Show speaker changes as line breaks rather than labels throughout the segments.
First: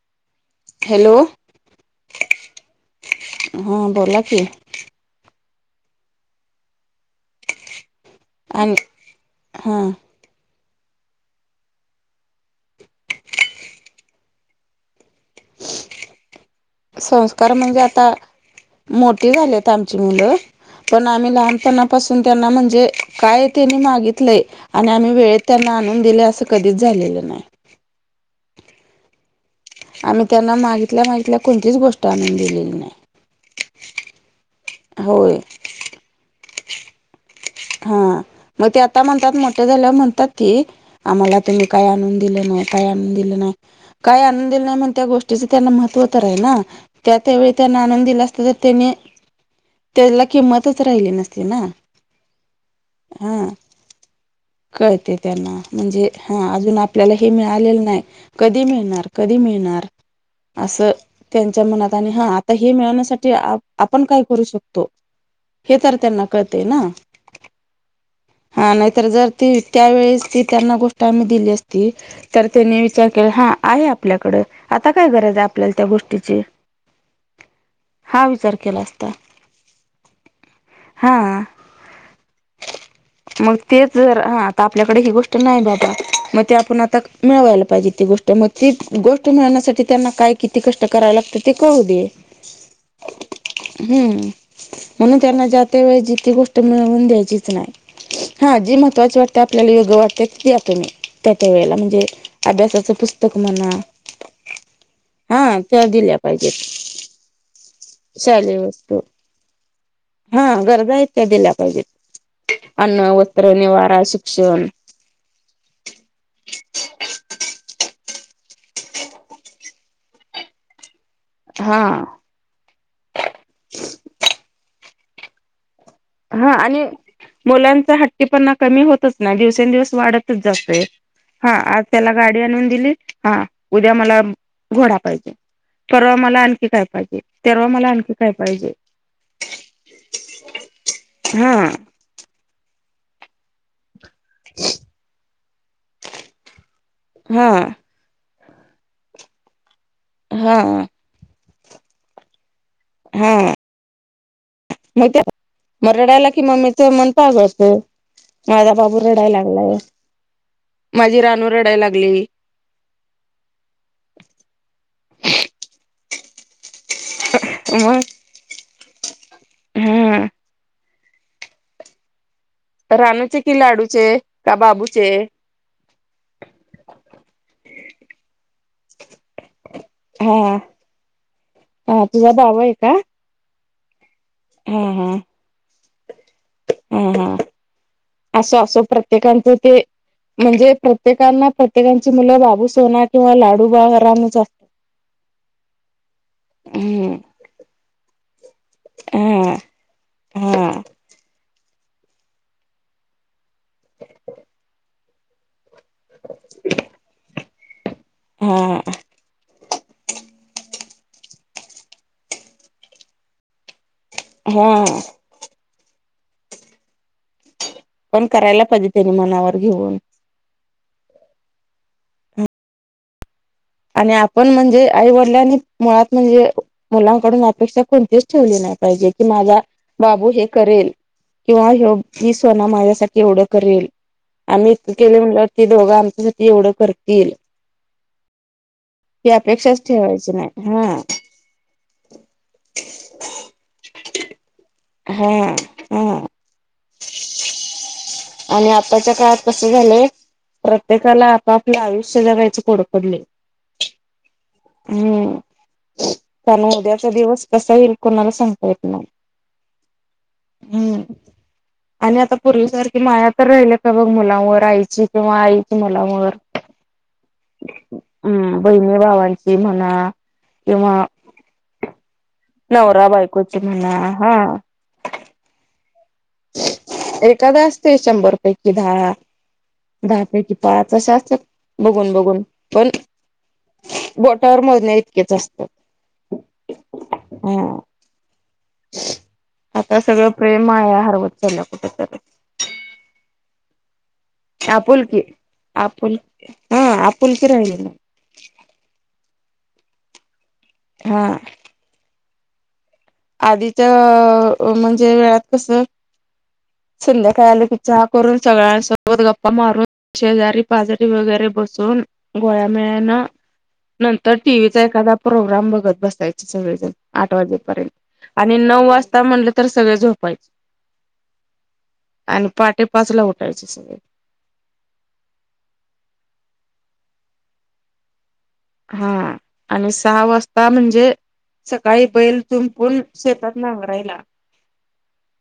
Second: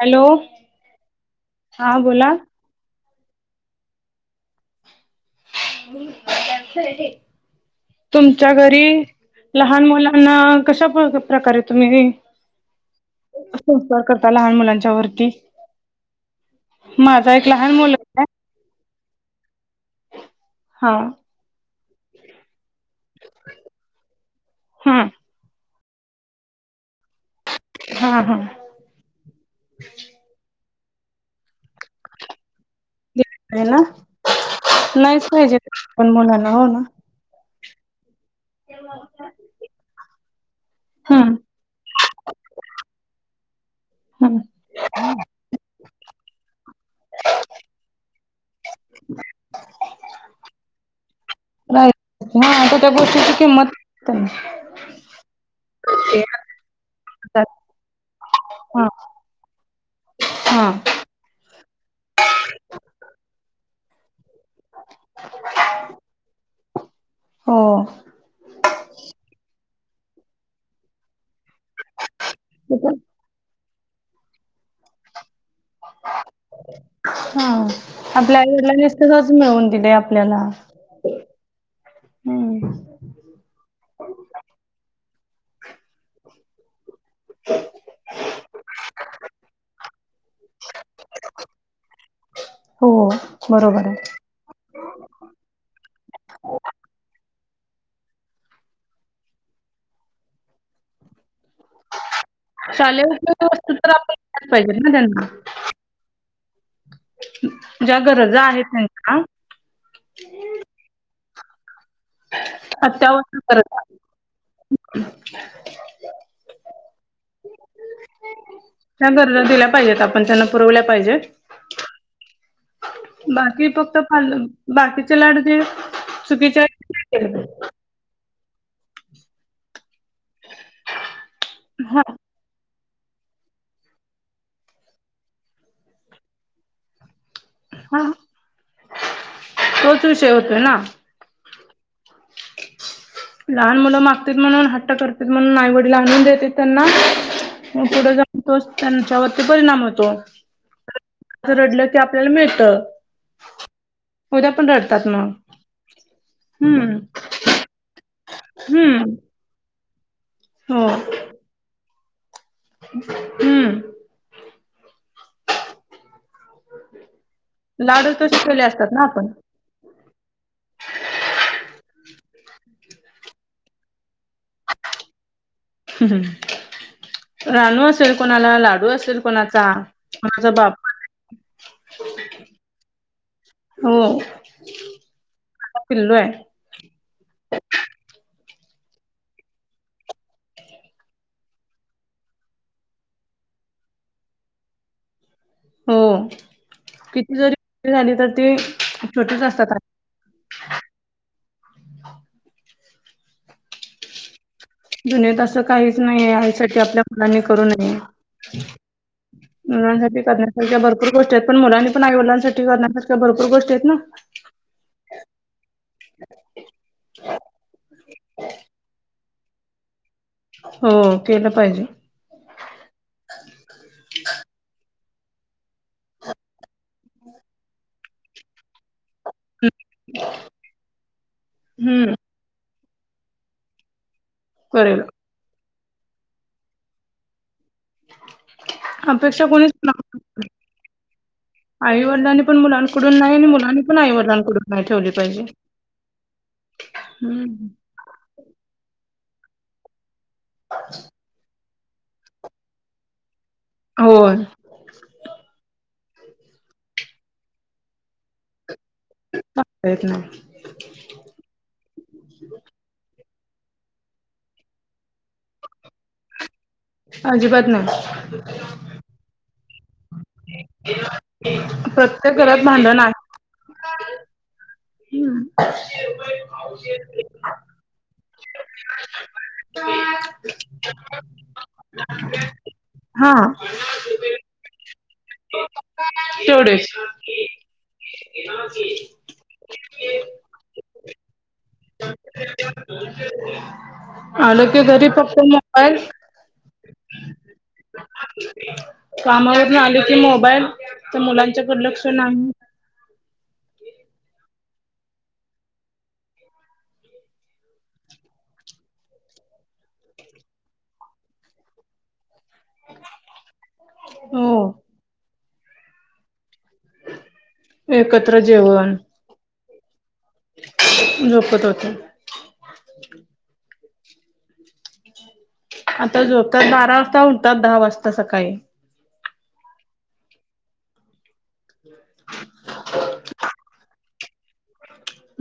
Hello हा बोला
हम्म बोला कि
तुमच्या
आणि
घरी
हा
लहान मुला कशा प्रकारे तुम्ही? संस्कार करता लहान मुलांच्या वरती माझा एक
संस्कार
लहान
म्हणजे
मुलगा
आता मोठी झालीत आमची मुलं
हा
पण आम्ही लहानपणा पासून त्यांना म्हणजे काय त्यांनी मागितलंय आणि
हा
आम्ही वेळेत त्यांना आणून दिले असं कधीच झालेलं नाही
हा हा
आम्ही त्यांना मागितल्या मागितल्या कोणतीच गोष्ट आणून दिलेली नाही
आहे ना नाहीच
होय
पाहिजे पण मुलाला हो ना
हा मग ते आता म्हणतात मोठ्या झाल्या म्हणतात ती
हम्म
आम्हाला तुम्ही काय आणून दिलं नाही काय आणून दिलं नाही काय
हम्म
आनून दिलंय नाही, म्हण त्या गोष्टीच त्यांना महत्व तर आहे, ना त्या त्यावेळी त्यांना आणून दिलं असत. तर त्यानी त्याला किंमतच राहिली. नसते ना
हा
हा
तर
कळते त्यांना म्हणजे हा अजून आपल्याला हे मिळालेलं नाही कधी
हा
मिळणार कधी मिळणार
हा
असं त्यांच्या मनात आणि हा आता हे, मिळवण्यासाठी आपण काय करू शकतो. हे तर त्यांना कळते ना
हो
हा नाहीतर जर ती त्यावेेळेस ती त्यांना, गोष्ट आम्ही दिली असती तर त्यानी विचार हा आहे आपल्याकडे आता काय गरज आहे, आपल्याला त्या गोष्टीची
हा
हा
आपल्या
विचार
आईडला
केला असता
नसतसच, मिळून दिले आपल्याला
हा
हम्
मग तेच जर हा आता, आपल्याकडे ही गोष्ट नाही बाबा मग ते आपण आता मिळवायला पाहिजे ते गोष्ट तर मग ती गोष्ट मिळवण्यासाठी, त्यांना काय किती कष्ट करायला, लागत ते कळू दे
हो बरोबर आहे
हम्म म्हणून त्यांना जात वे जिे गोष्ट मिळवून द्यायचीच नाही हा जी महत्वाची वाटते, आपल्याला योग वाटते त द्या तु म्ही त्या त्या वेळेला म्हणजे अभ्यासाचं
शालेय
पुस्तक
उपयोगी
म्हणा
वस्तू तर आपण दिल्याच पाहिजेत ना त्यांना
हा त्या दिल्या
ज्या गरजा
ले
आहेत
वस्तू
त्यांच्या
हा गरजा आहेत त्या दिल्या पाहिजेत
अत्यावश्यक
अन्नवत्र
गरजा
निवारा शिक्षण [inaudible]
त्या गरजा दिल्या पाहिजेत, आपण त्यांना पुरवल्या पाहिजेत
हा.
बाकी फक्त फ बाकीचे लाडूचेे
हा आणि मुलांचा हट मुलांचा हट्टीपणा कमी होतच नाही, दिवसेंदिवस वाढत ह आ त्या
हा
आण दिली हा उद्या मला घोड पाहिजे परवा मला आणखी काय पाहिजे, तेरव मला
हा
आणखी काय पाहिजे.
तोच विषय होतोय ना
हा.
लहान मुलं माग म्हणून हट्ट [unintelligible] म्हणून आईवडीला आणून देत्यात त्यांना
हा
पुढ जाऊ तोच त्यांच्यावरती परिणाम होतो.
हा.
रडलं की आपल्याला मिळत,
हा
उद्या पण रड.
मग त्या रडायला कि मम्मीचा मन पाजळतोय माझा बाबू
हम्म
रडाय लागलाय
हो
माझी रानू रडायला लाग गली.
हम्म. लाडच तसे ठेवले असतात ना आपण.
हम्म. रानूचे कि लाडूचे का बाबूचे.
राणू असेल कोणाला लाडू असेल. कोणाचा,
हा
कोणाचा बाप
हा तुझा बाबू
हो.
हम्म हम्म.
पिल्लू आहे.
हम्म हम्म, असो असो प्रत्येकांच ते म्हणजे प्रत्येकांना प्रत्येकांची मुलं बाबू सोना किंवा लाडू बारामचा
हो
हम्म
किती जरी झाली तर ती छोटीच असतात.
हम्म.
दुनियेत असं काहीच नाहीे आयसाठी आपल्या मुलांनी करू नये.
हा
मुलांसाठी करण्यासारख्या भरपूर गोष्टी आहेत पण मुलांनी पण आई वडिलांसाठी करण्यासारख्या भरपूर गोष्टी आहेत ना.
हम्म. पण करायला पाहिजे त्यानी मनावर घेऊन.
हम्म केलं पाहिजे.
आणि आपण म्हणजे आई वडिलांनी मुळात म्हणजे मुलांकडून अपेक्षा कोणतीच ठेवली नाही पाहिजे. कि माझा बाबू हे करेल किंवा यो
हम्म
हि सोना माझ्यासाठी एवढ करेल आम्ही इ
करेल
केले [unintelligible] ती दोघं आमच्यासाठी एवढं करतील. ही
अपेक्षा कोणीच
अपेक्षाच ठेवायची नाही हा
आई वडलांनी पण मुलांकडून नाही आणि मुलांनी पण आई वडिलांकडून नाही ठेवली प
हम् हम्.
हम्म.
आणि आताच्या काळात कस झालंय प्रत्येकाला आपापले आयुष्य जगायचं पुड पडलय.
होय.
हम्म त्याण उद्याचा दिवस कसा येईल कोणाला सांगता येत नाही.
[unintelligible]
हम्म. आणि आता पूर्वीसारखी माया तर राहिली का बघ मुलावर आईची किंवा आईची मुलावर.
अजि बात नाही.
हम्म बहिणी भावांची म्हणा. किंवा
प्रत्येक घरात भांडण हाय.
एक मिनिट हा. हा.
हम् [unintelligible]
एखादा असतय, शंभर पैकी दहा दहा पैकी पाच अशा असत्यात, बघून बघून पण
हा
बोटावर मोजण्या इतकेच असतात. हा.
ए म [unintelligible]
आता सगळं प्रेम, माया हरवत चालल्या कुठ? तर
आलं की, घरी
आपुलकी
फक्त मोबाईल.
आपुल हा आपुलकि राहिलेली नाही.
कामावरन आली की मोबाईल, त्या
हा
मुलांच्याकड लक्ष नाही.
आधीच्या म्हणजे वेळात कसं? संध्याकाळी आल की, चहा करून सगळ्यांसोबत गप्पा मारून शेजारी पाजरी वगैरे बसून घोळ्यामेळ्यानं, नंतर टीव्हीचा
हो
एखादा प्रोग्राम बघत बसायच सगळेजण आठ वाजेपर्यंत
एकत्र
आणि नऊ
जेवण
वाजता म्हणले तर सगळे झोपायचे.
झोपत होते.
आणि पाहाटे पाच ला उठायचे सगळे.
आता झोपतात बारा वाजता. उठतात दहा वाजता सकाळी.
हा आणि सहा वाजता म्हणजे सकाळी बैल जुंपून, शेतात नांगरायला.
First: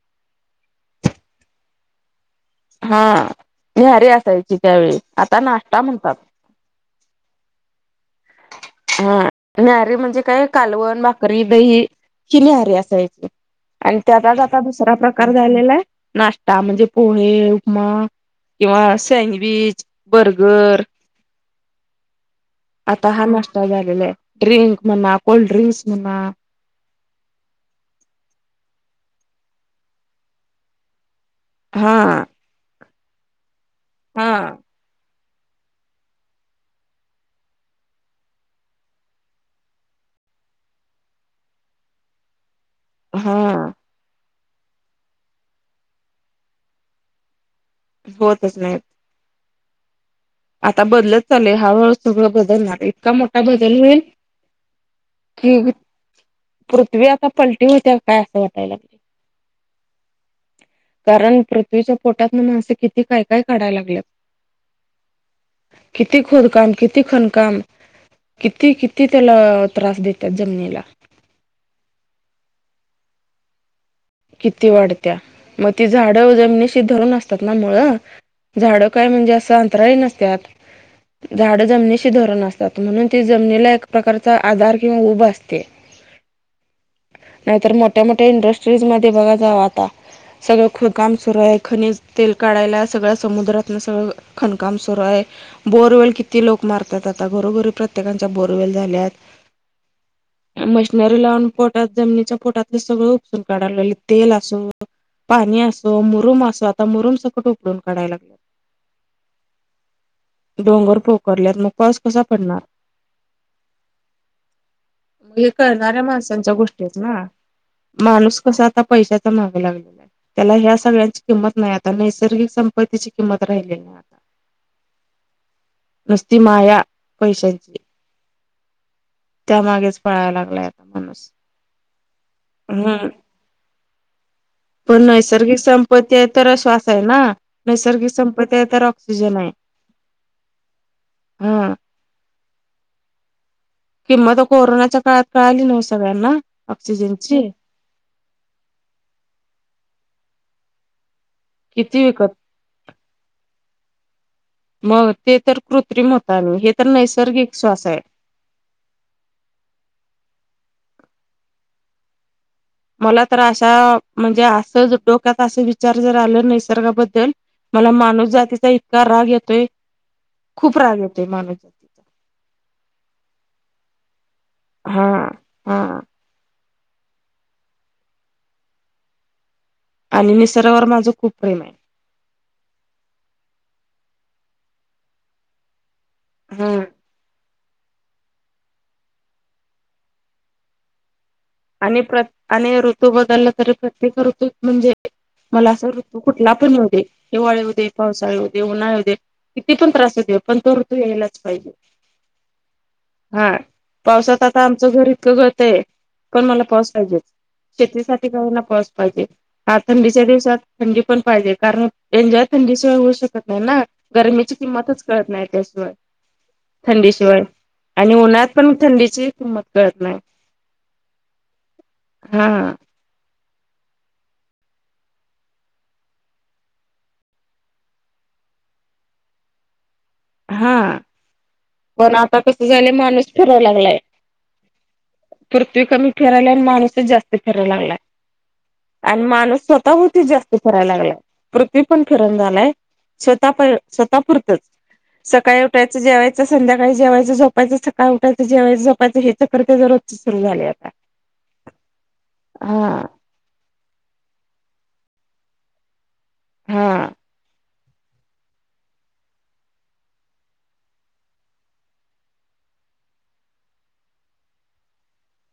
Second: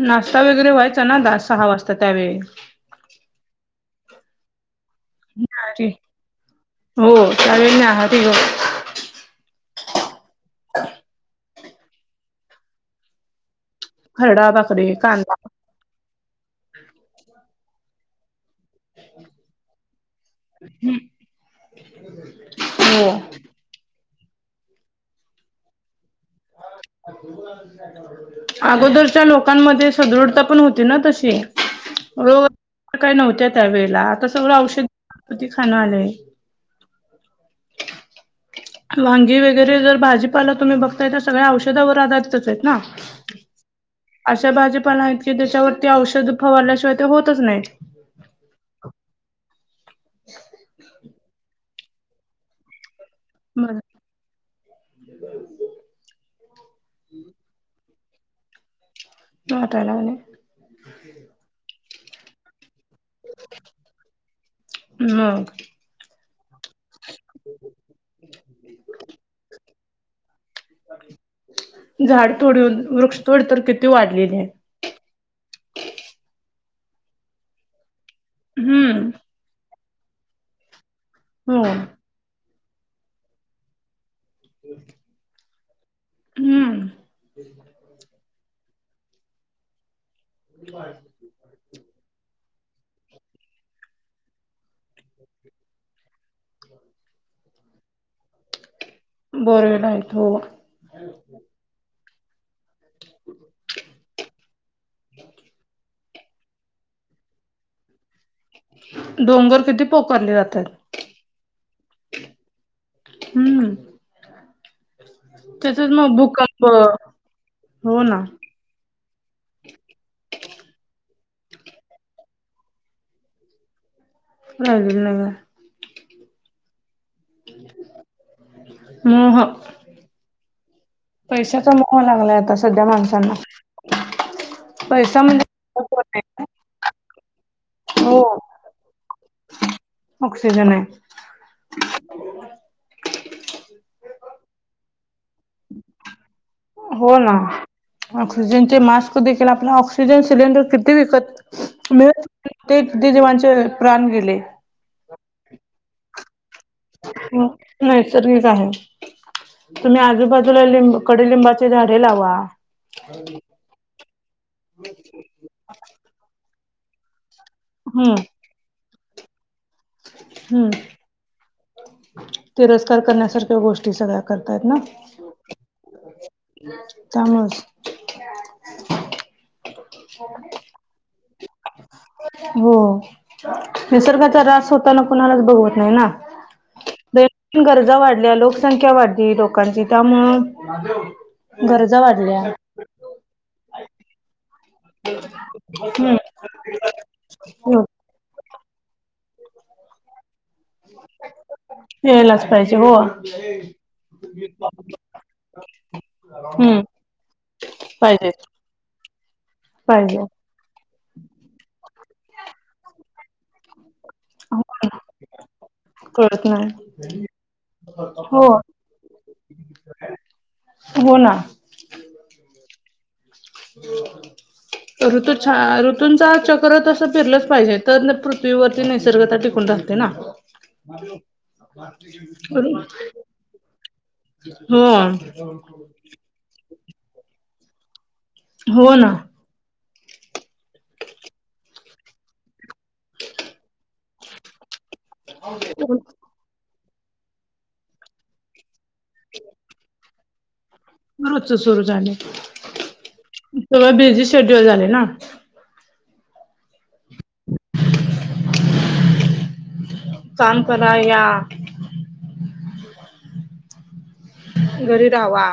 नाश्ता वगैरे व्हायचा ना, दहा सहा वाजता त्यावेळी
हा न्याहारी असायची त्यावेळी, आता नाश्ता
न्याहारी
म्हणतात.
हो त्या वेळी न्याहारी ओ
हा न्याहारी म्हणजे काय कालवण, भाकरी, दही हि न्याहरी असायची. आणि त्याचाच
खरडा
आता दुसरा
भाकरी
प्रकार
कांदा
झालेला हाय नाश्ता म्हणजे पोहे, उपमा किंवा सँडविच, बर्गर आता
हो
हा नाष्टा झालेला हाय. ड्रिंक म्हणा, कोल्ड्रिंक्स म्हणा
अगोदरच्या लोकांमध्ये सदृढता पण होती ना तशी
हा.
रोग काही नव्हत्या त्या वेळेला, आता
हा
सगळं औषधी खाण आलय. वांगी वगैरे जर भाजीपाला तुम्ही बघताय? तर सगळ्या औषधावर आधारितच आहेत ना.
हा.
अशा भाजीपाला आहेत की, त्याच्यावरती औषध फवारल्याशिवाय ते होतच नाही.
होतच नाहीत. आता बदलत चालय, हाळूहळू सगळं बदलणार, इतका मोठा
बर
बदल होईल कि ही पृथ्वी आता पलटी होत्या काय असं वाटायलय?
वाटाय लागलय.
कारण पृथ्वीच्या पोटातन, मानसें किती काय काय काढायला लागल्यात?
मग
किती खोदकाम? किती खणकाम? किती किती त्याला त्रास देत्यात जमनीला.
झाड तोडून, वृक्षतोड तर किती? वाढलेली आहे.
किती वाढत्या? मग ती झाडं जमनीशी धरून असतात ना मुळ. झाड काय
हम्म
म्हणजे असं अंतराळी नसत्यात? झाड
हो
जमनिशी धोरणं असतांत म्हणूंन जमनीला एक प्रकारचा आंधार किंवा उभं असते
हम्म
नाहीं तरं मोठ्यां मोठ्यां इंडस्ट्रीज मध्यें बघां जावं आंता सगळं ख कामं व्हयं खनिज तेल काढायंला सगळ्यां समुद्रातून सगळं खाणकाम सुरूं आहे बोरवेल किती लोकं मारतात आंता घरोघरी प्रत्येकांच्या बोरवेल झाल्यांत
बोरवेडयतो
मशिनरी लावूंन पोटांत जमिनीच्या पोटांतले सगळं उपसूंन काढायं लागले तेल अंसू पाणी असो मुरूम असो आंता मुरूम संकट उखडून काढायलां
डोंगर किती पोकारले
लागलं
जातात
डोंगर पोकरल्यांत वरं मंग पाऊस कसां पडणांर
हम्मं
मग हे
त्याचंच
कळणाऱ्या
मुळं मंग
माणसांच्या
भूकंप
गोष्टी आहेत ना
हो ना
माणूस कसां आंता पैशांचा मागे लागलेला आहे त्यांला ह्यां सगळ्यांची किंमत नाहीं आंता नैसर्गिक संपत्तीची किंमत राहिली नाहीं आंता
हं नाहीं कां
नुस्ति माया पैशांची
मोह
त्यांमागेच पळालं लागलाय आंता माणूस
पैशांचा मोह लागलांय आंता संध्या माणसांना
पणं
पैसा
नैसर्गिक संपत्ती आहे तरं
म्हणजे
श्वास आहे नां नैसर्गिक
हो
संपत्ती आहे तरं ऑक्सिजन आहे
ऑक्सिजन
हा.
[unintelligible]
किंमत कोरोनांच्या काळांत काळं आली नवं सगळ्यांना
हो
ऑक्सिजनची.
नां ऑक्सिजनचे मास्क देखील आपलां ऑक्सिजन सिलेंडर किती विकतं
किती विकत
मळूंन ते ते जवांचे प्राण गेले
मंग ते तरं कृत्रिम होतांल
हे तरं नैसर्गिक आहे तुम्हीं आजूंबाजूंला लिं कडूलिंबाचे झाडें लांवा
मलां तरं अशा म्हणजे असं डोक्यांत असं विचार जरं आलं निसर्गाबद्दल मलां
हम्म
मानव जातीचा इतकां रांग येतोय खूंप रांग येतोय मानस जातीचा
तिरस्कांर करण्यांसारख्या गोष्टी सगळ्यां करतांय नां
हां
त्यामुळें सं
आणि निसर्गावर माझं खूंप प्रेम आहे
हो निसर्गाचा रांस होतांना कोणालाच बघंवत नाहीं नां
हम्म.
ब [unintelligible] गरजां वाढल्यां लोकसंख्या वाढली लोकांची त्यांमुळं गरजां वाढल्यां
ऋंतू बदलला तरी प्रत्येक ऋतूंत म्हणजे मलां असां ऋंतू
हम्म
कुंठला पणं येऊ दे हिवाळी येऊ दे पावसाळी येउदे उन्हाळे येऊ दे किती पणं त्रास होउदे पणं तो ऋंतू यांयलाच पाहिजे
यायलाच पाहिजे हो
हां पावसांत आंता आमचं घरं इतकं गळतयं पणं मलां
हम्म
पाऊस पाहिजे शेतीसांठी
पाहिजे
कांहीं होईना पाऊस पाहिजे हं थंडीच्या
पाहिजे
दिवसांत थंडी पणं पाहिजे कारणं एन्जॉय थंडी शिवाय होऊचं शकतं नाहीं नां गरमीची किंमतचं कळतं नाहीं त्याशिवाय
कळत नाही
थंडीशिवाय आणि
हो
उन्हात पणं थंडीची किंमत कळतं नाहीं
हो नां
हां
[unintelligible] ऋतू छा ऋतूंचा चक्र तसं फिरलंच पाहिजे, तर न पृथ्वीवरती निसर्गता टिकून राह ते ना.
हा, पण आता कस झालंय माणूस फिराय लागलाय.
हा
पृथ्वी कमी फिरायला आणि माणूसच जास्त फिरायला लागला,
हो ना
आणि माणूस स्वतः भोवतीच जास् त फिराय लागलाय, पृथ्वी पण फिरणा झालाय, स्वतः पा स्वतः पुुरतंच. सकाळी उठायचं जेवायचं, संध्याकाळी जेवायचं झोपायचं सकाळी उठायचं जेवायचं झोपायचं हे चक्र त्याचं रोज च सुरू झाले आ
रोजच सुरू झाले,
हा
सगळं बिझी शेड्युल झाले ना.
हा.
काम करा या. घरी राहावा.